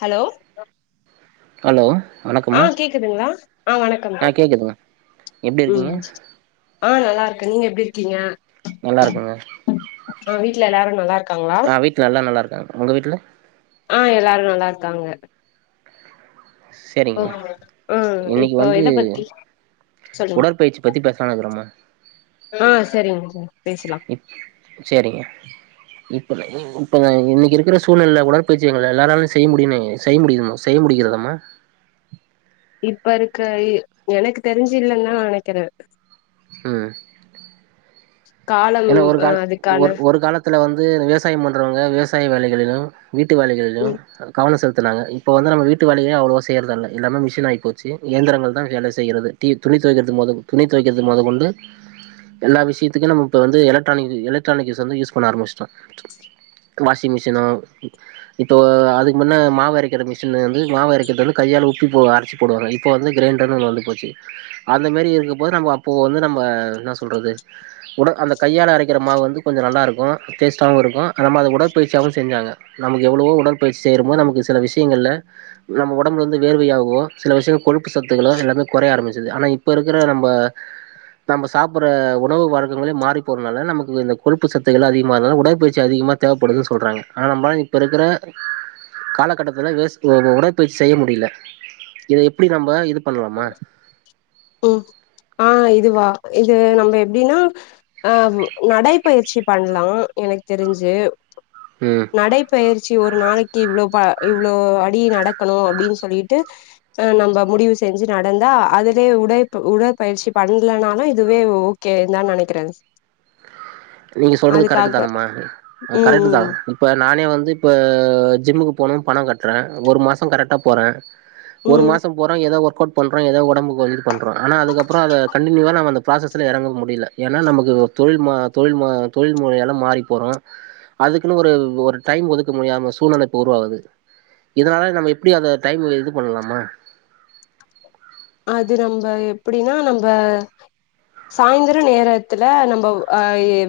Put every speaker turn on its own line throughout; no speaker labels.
hello
hello வணக்க
ஆ கேக்குதுங்ளா ஆ வணக்கம்
கேக்குதுங்க எப்டி இருக்கீங்க
ம் ஆ நல்லா இருக்க நீங்க எப்டி இருக்கீங்க
நல்லா இருக்கங்க
ஆ வீட்ல எல்லாரு நல்லாருக்
ஆ வீட்ல எல்லா நல்லா இருக்காங்க உங்க வீட்ல
ஆ எல்லாரு நல்லா இருக்காங்க
சரிங்கம்மா
ஓகே ஆ
இன்னிக்கு
இப்போ
வந்து
எத பத்தி சொல்லுங்க
உடற்பயிற்சி பத்தி பேசலான் இருக்குறம்மா
ஆ சரிங்க சர் பேசலா
ம் சேரிங்க இப்ப இப்ப இன்னிக்கு இருக்கிற சூழ்நிலைல கூட உடற்பயிற்ச்சி எல்லாராலு செய்ய முடியும்னே செய்ய முடியமா செய்ய முடிக்கிறதாம்மா
இப்ப இருக்க எனக்கு தெரிஞ்சு இல்லன் தா நா நெனைக்கிற
ம்
கால
ஏன்னா ஒரு கால் ஒரு ஒரு காலத் இதுல வந்து விவசாயம் பண்றவங்க விவசாய வேலைகளிலு வீட்டு வேலைகளிலு
ம்
கவனோ செலுத்துனாங்க இப்போ வந்து நம்ம வீட்டு வேலையு அவ்ளவா செய்யறது இல்ல எல்லாமே மிஷின் ஆயி போச்சி இந்திரங்கள் தா வேலை செய்கிறது தி துணி தொவைக்கிறது மொத துணி தொவைக்கிறது மொத கொண்டு எல்லா விஷயத்துக்கு நம் இப்போ வந்து எலக்ட்ரானிக் எலக்ட்ரானிக்ஸ் வந்து யூஸ் பண்ண ஆரமிச்சட்டோ வாஷிங் மிஷினோ இப்போ அதுக்கு முன்னே மாவு அரைக்கிற மிஷின் வந்து மாவு அரைக்கிறது வந்து கையால உப்பி போ அரச்சி போடுவாங்க இப்ப வந்து கிரைண்டர்ன் ஒன்னு வந்து போச்சி அந்த மாரி இருக்கும் போது நம்ம அப்போ வந்து நம்ம என்ன சொல்றது உட அந்த கையால அரைக்கிற மாவு வந்து கொஞ்சோ நல்லாருக்கு டேஸ்டாவு இருக்கு அந்த மாரி உடற்பயிற்சியாவு செஞ்சாங்க நமக்கு எவ்வளவோ உடற்பயிற்சி செய்றமோ நமக்கு சில விஷயங்கள்ல நம்ம உடம்புல வந்து வேர்வையாகவோ சில விஷயங்கள் கொழுப்பு சத்துக்களோ எல்லாமே கொறைய ஆரம்பிச்சுது ஆனா இப்ப இருக்கிற நம்ம நம்ம சாப்புடுற உணவு வாழ் இந்த மாரி மாறி போறதுனால நமக்கு இந்த கொழுப்பு சத்துக்கள் அதிகமாதுல உடற்பயிற்சி அதிகமா தேவைப்படு சொல்றாங்க [unintelligible] இப்ப இருக்கிற காலகட்டத்துல வெஸ்ட்ங்க உடற்பயிற்சி செய்ய முடில இத எப் ப்படி நம்ம இது பண்லாமா
ம் ஆ இதுவா இது நம்ம எப்டின்னா ஆ நடைப்பயிற்சி பண்லா எனக்கு தெரிஞ்சி
ம்
நடைப்பயிற்சி ஒரு நாளைக்கி இவ்ளோ பா இவ்ளோ அடி நடக்கணு அப்டின் சொல்லிட்டு அ நம்ப முடிவு செஞ்சி நடந்தா அது இதே உடைப்பு உடற்பயிற்சி பண்ணலனாதா இதுவே ஓகே தான் நெனைக்கிறே
நீங்க சொல்றது கரெக்ட்டு
அதுக்காக
தானம்மா
ம்
கரெக்ட்டு தா
ம்
இப்ப நானே வந்து இப்ப ஜிம்முக்கு போனும்னு பணோ கட்றே ஒரு மாசோ கரெக்டா போறே ஒரு
ம்
மாசோ போறோம் எதோ ஒர்க் அவுட் பண்ணறோ எதோ உடம்புக்கு வந்துட்டு பண்ணறோ ஆன அதுக்கு அப்பறோ அத கண்டினியூவா நம்ம அந்த ப்ராசஸ்ல எறங்க முடியில ஏன்னா நமக்கு தொழில் மா தொழில் மா தொழில் முறையாலா மாறிப்போறோ அதுக்குன்னு ஒரு ஒரு டைம் ஒதுக்க முடியாம சூழ்நிலை இப்போ உருவாகுது இதுனால நம்ம எப்டி அந்த டைமு இது பண்லாமா
அது நம்ப எப்புடின்னா நம்ப சாயந்திரோ நேரத்துல நம்ப ஆ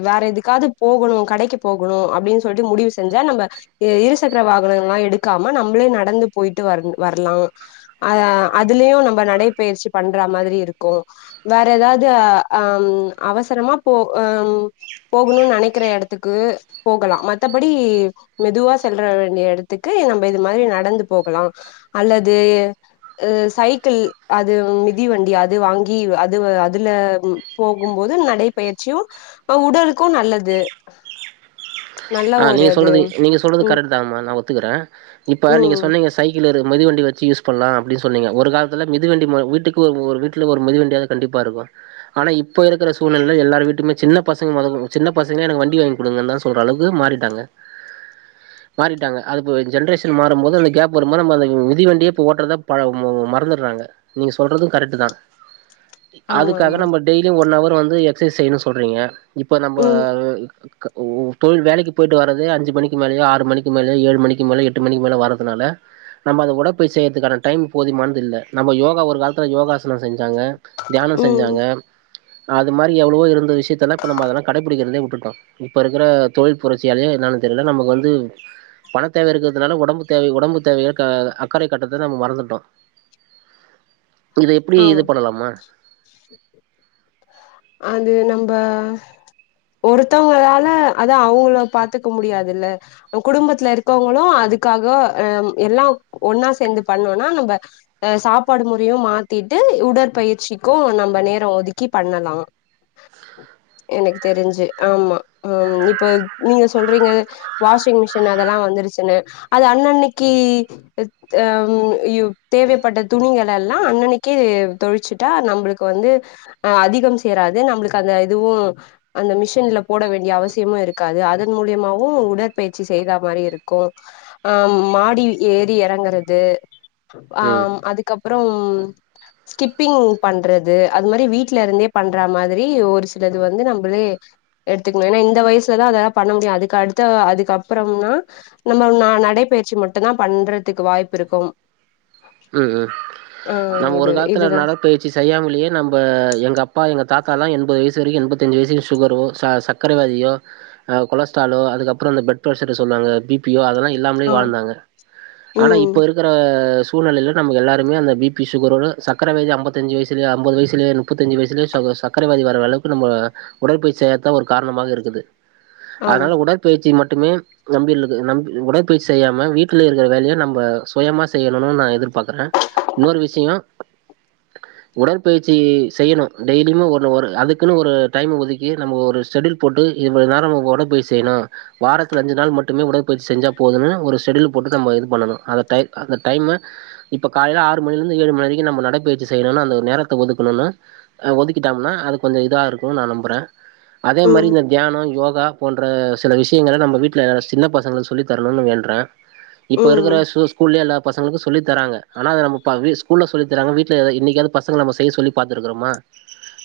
வேற எதுக்காவது போகணு கடைக்குப் போகணு அப்டின்னு சொல்ட்டு முடிவு செஞ்சா நம்ம எ இருசக்கர வாகனங்கள்லா எடுக்காம நம்ப்ளே நடந்து போயிட்டு வரன் வர்லா அ அதுலயு நம்ப நடைப்பயிற்சி பண்ற மாதிரி இருக்கு வேற எதாவது ஆ அம் அவசரமா போ ஹம் போகணுன்னு நெனைக்குற எடத்துக்கு போகலா மத்தபடி மெதுவா செல்ற வேண்டிய எடத்துக்கு நம்ம இது மாதிரி நடந்து போகலா அல்லது சைக்கிள் அது மிதிவண்டி அது வாங்கி அதுவ அதுல ம் போகும்போது நடைபயிற்சியு இப்ப உடலுக்கு நல்லது
ப
நல்ல
ஆ
ஒரு
நீங்க
அது
சொல்றது நீங்க சொல்றது
ம்
கரெக்ட் தாங்கம்மா நா ஒத்துக்குறே இப்ப நீங்க
ம்
சொன்னீங்க சைக்கிள் இரு மிதிவண்டி வச்சு யூஸ் பண்லா அப்டின் சொன்னீங்க ஒரு காலத்துல மிதிவண்டி ம வீட்டுக்கு ஒரு ஒரு வீட்ல ஒரு மிதிவண்டியாது கண்டிப்பா இருக்கு ஆனா இப்ப இருக்குற சூழ்நிலையில எல்லார் வீட்டுக்குமே சின்ன பசங்க மொதகு சின்ன பசங்க எனக்கு வண்டி வாங்கி குடுங்கன்தா சொல்ற அளவுக் து மாறிட்டாங்க மாறிட்டாங்க அதுப் ஜென்ரேஷன் மாறும்போது அந்த கேப் வரும்போது நம்ம அந்த மிதிவண்டியே இப்ப ஓட்றதா பழவு ம மறந்துர்றாங்க நீங்க சொல்றது கரெக்ட்டு தா
ஆமா
அதுக்காக
ஆமா
நம்ம டெய்லியு ஒன்னவர் வந்து எக்ஸ்சைஸ் செய்யணு சொல்றீங்க இப்ப நம்ப
ம்
க ஓ ஓ தொழில் வேலைக்கு போய்டு வரது அஞ்சு மணிக்கு மேலயோ ஆறு மணி மேலயோ ஏழு மணிக்கு மேலே எட்டு மணிக்கு மேலே வரதுனால நம்ம அத உடற்பயிற்சி செய்றதுக்கான டைம் போதுமானது இல்ல நம்ம யோகா ஒரு காலத்துல யோகா சனோ செஞ்சாங்க தியானோ
ம்
செஞ்சாங்க அது மாரி எவ்ளவோ இருந்த விஷயத்தல்லா இப்ப நம்ம அதல்லா கடைபிடிக்கிறதே வுட்டுட்டோ இப்ப இருக்குற தொழில் புரட்சியாலயோ என்னன்னு தெர்ல நமக்கு வந்து பணத் தேவ இருக்குறதுனால ஒடம்பு தேவை ஒடம்பு தேவைகள் க அக்கறை காட்டுறத நம்ம மறந்துட்டோ இத எப்டி
ஆமா
இது பண்ணலாமா
அது நம்ப ஒருத்தவுங்களால அத அவுங்கள பாத்துக்க முடியாதுல்ல குடும்பத்துல இருக்கவங்களு அதுக்காக எல்லம் எல்லாம் ஒன்னா சேர்ந்து பண்ணோனா நம்ப அ சாப்பாடு முறையு மாத் த்திட்டு உடற்பயிற்சிக்கு நம்ப நேரோ ஒதுக்கி பண்ணலா எனக்கு தெரிஞ்சு ஆமா ஆ இப்ப நீங்க சொல்றீங்க வாஷிங் மிஷின் அதெல்லா வந்துருச்சுன்னு அது அன்னன்னைக்கி அம் யு தேவைப்பட்ட துணிங்கல எல்லா அன்னனைக் கி தொழுச்சுட்டா நம்மளுக்கு வந்து அ அதிகம் சேராது நம்மளுக்கு அந்த இதுவு அந்த மிஷின்ல போட வேண்டிய அவசியமும் இருக்காது அதன் மூலியமாவும் உடற்பயிற்சி செய்த மாதிரி இருக்கும் அ மாடி ஏறி இறங்குறது ஆ
ம்
அதுக்கப்புறம் ஸ்கிப்பிங் பண்றது அது மாதிரி வீட்ல இருந்தே பண்ற மாதிரி ஒரு சிலது வந்து நம்மளே எடுத்துக்கணும் ஏன்னா இந்த வயசுலதான் அதெல்லாம் பண்ண முடியும் அதுக்கு அடுத்த அதுக்கப்புறம்னா நம்ம நடைப்பயிற்சி மட்டும் தான் பண்றதுக்கு வாய்ப்பு இருக்கும்
உம் உம்
ஆ
நம்ம ஒரு
இது
காலத்துல
இதுதா
நட பயி ற்சி செய்யாமல்லையே நம்ப எங்க அப்பா எங்க தாத்தா எல்லா எண்பது வயசு வரைக்கும் எண்பத்தஞ்சு வயசு வரைக்கு சுகர்ரோ ச சக்கரைவியாதியோ கொலஸ்ட்ராலோ அதுக்கப்புறம் அந்த பிளட்ப்ரஷர் சொல்லுராங்க பி பி அதெல்லாம் இல்லாமலே
ஆ
வாழ்ந்தாங்க ஆனா
ம்
இப்ப இருக்குற சூழ்நிலையில நம்ம எல்லாருமே அந்த பிபி சுகரோ சக்கரை வியாதி ஐம்பத்தஞ்சு வயசுலயே ஐம்பது வயசுலயே முப்பத்தஞ்சுவயசுலயே ச சக்கரைவியாதி வர அளவுக்கு நம்ம உடற்பயிற்சி செய்யாதா ஒரு காரணமாக இருக்குது
ஆம்
அதனால உட பயிற்சி மட்டுமே நம்ப உடற்பயிற்சி செய்யாம வீட்டில் இருக்கிற வேலையை நம்ம சுயமா செய்ய பண்ணனு நா எதிர்பாக்குறேன் இன்னொரு விஷயம் உடற்பயிற்சி செய்யணும் டெய்லியும்மோ ஒன்னு ஒரு அதுக்குன்னு ஒரு டைம் ஒதுக்கி நம்ம ஒரு ஷெடியுல் போட்டு இவ்ளோ நேரம் நம்ம உடற்பயிற்சி செய்யணும் வாரத்துல அஞ்சு நாள் மட்டுமே உடற்பயிற்சி செஞ்சா போதுனு ஒரு ஷெடூல் போட்டு நம்ம இது பண்ணணும் அந்த டைத் டைம்மு இப்ப காலைல ஆறு மணிலருந்து ஏழு மணி வரைக்கும் நம்ம நடையிற்சி செய்யணும்னு அந்த நேரத்த ஒதுக்கணும்னா ஒதுக்கிட்டோம்னா அது கொஞ்சம் இதா இருக்கும்னு நா நம்புறேன் அதே மாதிரி
ம்
இந்த தியானம் யோகா போன்ற சில விஷயங்கள நம்ம வீட்டுல சின்ன பசங்களுக்கு சொல்லித்தரணும்னு வேண்டுறேன் இப்ப இருக்குற
ம்
ஸ்கூல்லயே எல்லாப் பசங்களுக்கு சொல்லி தராங்க ஆனா நம்ப ஸ்கூல்ல சொல்லி தராங்க வீட்ல என்னிக்காவது பசங்கங்கள நம்ம செய்ய சொல்லி பாத்துருக்கோமா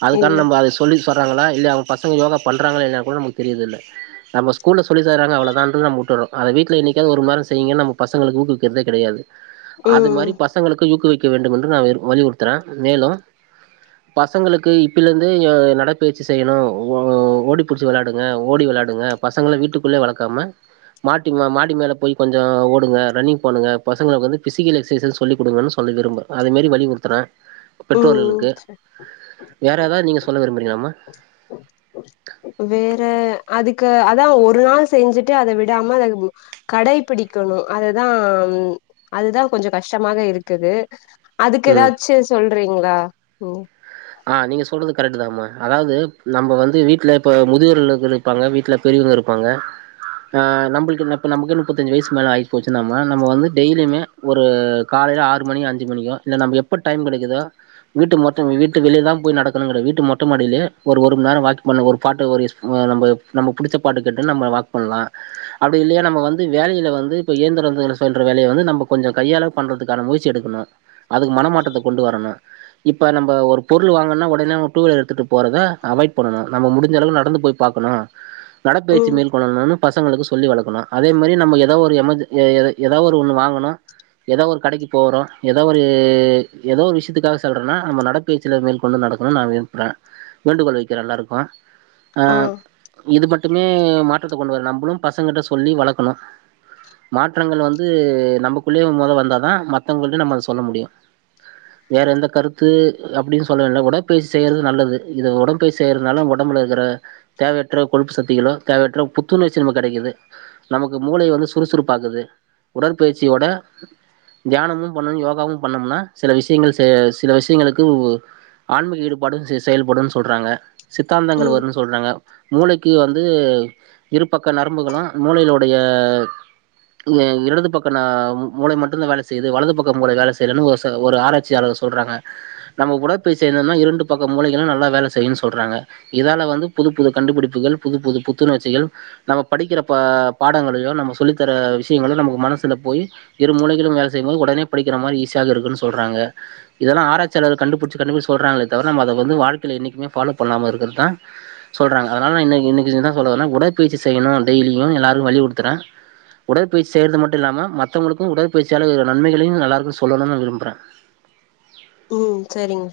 அதுக்கான
இல்ல
நம்ப அத சொல்லி சொல்றாங்களா இல்ல அவுங்க பசங்க யோகா பண்றாங்களா இல்லயா கூட நமக்கு தெரியிறதுல நம்ம ஸ்கூல்ல சொல்லி தராங்க அவ்ளோ தான்றது நம்ப விட்டுறோம் அத வீட்ல என்னிக்காவது ஒரு மண் நேரம் செய்ங்க நம்ம பசங்கள ஊக்குவிக்குறதே கிடையாது அது
ம்
மாரி பசங்களுக்கு ஊக்குவிக்க வேண்டும் என்று நா வலியுறுத்துற மேலும் பசங்களுக்கு இப்பிலருந்தே நடைப்பயிற்சி செய்யணும் ஓடி பிடிச்சு விளையாடுங்க ஓடி விளையாடுங்க பசங்கள வீட்டுக்குள்ளே வளக்காம மாட்டி மா மாடி மேல போய் கொஞ்சோ ஓடுங்க ரன்னிங் பண்ணுங்க பசங்களுக்கு வந்து பிசிக்கல் எக்சைஸ்ச சொல்லி குடுங்கன்னு சொல்ல விரும்ப அதே மாரி வலியுறுத்துறேன்
ம்
பெற்றோர்களுக்கு வேற ஏதாவது நீங்க சொல்ல விரும்புறீங்களாமா
வேற அதுக்கு அதா ஒரு நாள் செஞ்சுட்டு அத விடாம அத கடைபிடிக்கணும் அதுதா அதுதா கொஞ்சோ கஷ்டமாக இருக்குது அதுக்கு
ம்
ஏதாச்சு சொல்றீங்களா
ஆ நீங்க சொல்றது கரெக்ட் தாமா அதாவது நம்ம வந்து வீட்ல இப்ப முதியோர் இல்லத்துல இருப்பாங்க வீட்ல பெரியவுங்க இருப்பாங்க ஆ நம்மளுக்குப்ப நமக்கு முப்பத்தஞ்சு வயசு மேல ஆயி போச்சு நம் வந்து டெய்லியுமே ஒரு காலையில ஆறு மணி அஞ்சு மணியோ இல்ல நம்ம எப்ப டைம் கிடைக்குதோ வீட்டு மொத்த வீட்டு விட்டு வெளிய தா போய் நடக்கணும் கிடையா வீட்டு மொட்ட மாடியிலே ஒரு ஒரு மணி நேரம் வாக் பண்ண ஒரு பாட்டு ஒரு நம் நம்ம பிடிச்ச பாட்டு கேட்டு நம்ம வாக் பண்லாம் அப்படி இல்லையா நம்ம வந்து வேலையில வந்து இப்ப இயந்திர வேல சொல்ற வேலை வந்து நம்ம கொஞ்சம் கையால பண்றதுக்கான முயற்சி எடுக்கணு அதுக்கு மனமாற்றத்த கொண்டு வரணும் இப்ப நம்ப ஒரு பொருள் வாங்கலனா உடனே அவன் டூவீலர எடுத்துட்டு போறத அவாய்ட் பண்ணணும் முடிஞ்ச அளவு நடந்து போய் பாக்கணும் நடைபயிற்சி
ம்
மேற்கொள்ளலானும் பசங்களுக்கு சொல்லி வளக்கணும் அதே மாரி நம்ம ஏதாவ ஒரு எமர்ஜ ஏதாவது ஒரு ஒண்ணு வாங்கனு ஏதோ ஒரு கடைக்கி போறோம் எதோ ஒரு ‌ஏதோ ஒரு விஷயத்துக்காக சொல்றோனா நம்ம நட பயிற்சிய மேற்கொண்டு நடக்கணும்னு நா விரும்ப்புற வேண்டுகோள் வைக்கிற எல்லாருக்கும்
ஆ
இது மட்டுமே மாற்றத்த கொண்டு வரு நம்புளு பசங்ககிட்ட சொல்லி வளக்கணு மாற்றங்கள் வந்து நமக்குள்ளயே மொத வந்தா தா மத்தவங்கள்டையு நம்ம அத சொல்ல முடியு வேற எந்த கருத்து அப்டின்னு சொல்லவில்ல உடற்பயிற்சி செய்யறது நல்லது இது உடம்பயிற்சி செய்றதுனால உடம்புல இருக்கிற தேவையற்ற கொழுப்பு சத்திகளோ தேவையற்ற புத்துணர்ச்சி நமக்கு கிடைக்குது நமக்கு மூளை வந்து சுறுசுறுப்பாகுது உடற்பயிற்சியோட தியானமும் பண்ணணு யோகாவும் பண்ணோம்னா சில விஷயங்கள் செ சில விஷயங்களுக் க்குவு ஆன்மீக ஈடுபாடு செ செயல்படுன் சொல்றாங்க சித்தாந்தங்கள்
ம்
வரும்னு சொல்றாங்க மூளைக்கு வந்து இரு பக்க நரம்புகளு மூளைளுடைய இல இடது பக்கனா மூ மூளை மட்டு தா வேலை செய்து வலது பக்க மூளை வேலை செய்யலனு ஒரு ஒசக ஒரு ஆராய்சியாளர் சொ சொல்றாங்க நம்ம உடற்பயிற்சி செய்தோம்னா இரண்டு பக்கோ மூளைகளு நல்லா வேலை செய்யுன் சொல்றாங்க இதால வந்து புது புது கண்டுபிடிப்புகள் புது புது புத்துணர்ச்சிகள் நம்ம படிக்கிற பா பாடங்களையோ நம்ம சொல்லித்தர விஷயங்களோ நமக்கு மனசுல போய் இரு மூளைகளு ‌வேலை செய்யும் போது உடனே படிக்கிற மாரி ஈசியாக இருக்குன்னு சொல்றங்க இதெல்லா ஆராய்ச் சிலர் கண்டுபிடிச்சு கண்டுபிடிச்சு சொல்றாங்களே தவிர நம்ம அத வந்து வாழ்க்கைல என்னிக்குமே ஃபாலோ பண்ணாம இருக்குறது தா சொல்றாங்க அதனால இன்னைக்கு இன்னைக்கு என்ன சொல்ல வரனா உடற்பயிற்சி செய்யணு டெய்லியும் எல்லாரு வலியுருத்துற உடற்பயிற்சி செய்றது மட்டு இல்லாம மத்தவங்களுக்கு உடற்பயிற்சியால வரு நன்மைகளையு எல்லாருக்கு சொல்லனும்னு நா விரும்புற
ம் சேரிங்க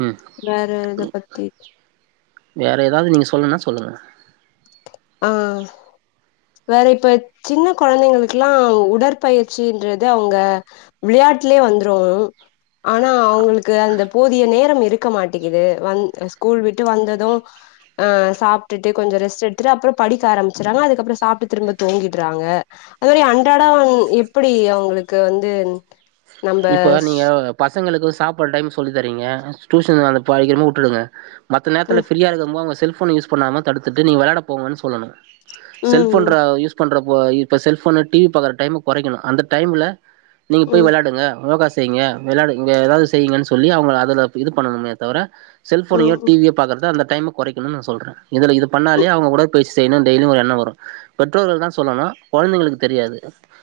ம்
வேற எத பத்தி
வேற ஏதாவது நீங்க சொல்லலுன்னா சொல்லுங்க
ஆ வேற இப்ப சின்ன குழந்தைங்களுக்குல்லா உடற்பயிற்சின்றது அவங்க விளையாட்டுலயே வந்துரு ஆனா அவங்களுக்கு அந்த போதிய நேரம் இருக் க்க மாட்டிகிது வந் ஸ்கூல் விட்டு வந்தது ஆ சாப்ட்டுட்டு கொஞ்சோ ரெஸ்ட் எடுத் த்ர அப்புறோ படிக்க ஆரம்பச்சுறாங்க அதுக்கப்புறோ சாப்ட்டு திரும்ப தூங்கிடுறாங்க அது மாரி அன்றாடோ எப்டி அவங்களுக்கு வந்து நம்ப
இப்ப நீங்க பசங்களுக்கு சாப்படுற டைம் சொல்லி தரீங்க டியூஷன் அனுப்பாக்கிறம வுட்டுடுங்க மத்த நேரத்துல
ம்
ஃப்ரியா இருக்கு போது உங்க செல்ஃபோன யூஸ் பண்ணாம தடுத்துட்டு நீங்க விளாட போங்கன்னு சொல்லணு செல்ஃபோன்ற
ம்
யூஸ் பண்றப்போ இப்ப செல்ஃபோன்னு டி வி பாக்கற டைம கொறைக்கணு அந்த டைம்ல நீங்க போய்
ம்
விளாடுங்க யோகா செய்ங்க விளயாடு இங்க ஏதாவது செய்யுங்கன்னு சொல்லி அவங்க அதுலத் இது பண்ணணுமே தவர செல்ஃபோனையோ
ம் ம்
டி வியோ பாக்கறத அந்த டைம கொறைக்கணு நா சொல்ற இதுல இது
ம்
பண்ணாலே அவங்க கூட பேசி செய்ன்னு டெய்லி ஒரு என்னோ வரு பெற்றோர்கள் தா சொல்லனு குழந்தைங்களுக்கு தெரியாது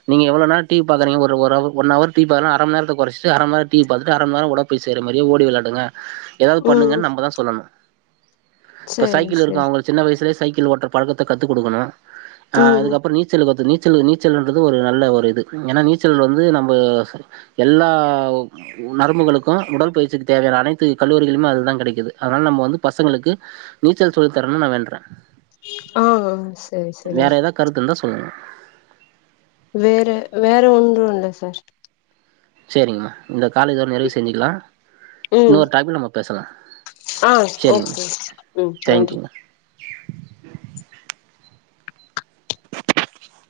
நீங்க எவ்ளோ நேரோ டி வி பாக்குறீங்க ஒரு ஒரவர் ஒன்னவர் டி வி பாத்தனா அரம நேரத்த கொறச்சிட்டு அரம நேரோ டி வி பாத்துட்டு அரம நேரோ உடற்பயிற்சி செய்ற மாரி ஓடி விளாடுங்க ஏதாவது
ம்
பண்ணுங்கன்னு நம்ப தா சொல்லணு இப்போ
சேரி
சைக்கிள் இருக்கு
சேரி
அவங்களுக் சின்ன வயசுலே சைக்கிள் ஓட்ற பழக்கத்த கத்து குடுக்கணு அ
ம்
அதுக்கப்றோ நீச்சல் கத்து நீச் ச்சல்லு நீச்சல்ன்றது ஒரு நல்ல ஒரு இது ஏன்னா நீச்சல் வந்து நம்பஸ்சு எல்லாவ் ம் நரம்புகளுக்கு உடல்பயிற்சிக்கு தேவையான அனைத்து கலோரிகளுமே அதுல தா கெடைக்குது அதுனால நம்ம வந்து பசங்களுக்கு நீச்சல் சொல்லித்தரனு நா வேண்ற
ஆ ஆ சேரி சேரிங்
ஏதா கருத்து இருந்தா சொல்லுங்க
வேற வேற ஒன்று இல்ல சார்
சேரிங்கம்மா இந்த கால இதோட நிறைவு செஞ்சுக்கலா
ம்
இன்னொரு டாப்பிக்கில நம்ம பேசலா
ஆ
சேரிங்கம்மா
ஓகே ம் நன்றி
தேங்க்யூங்க [inaudible]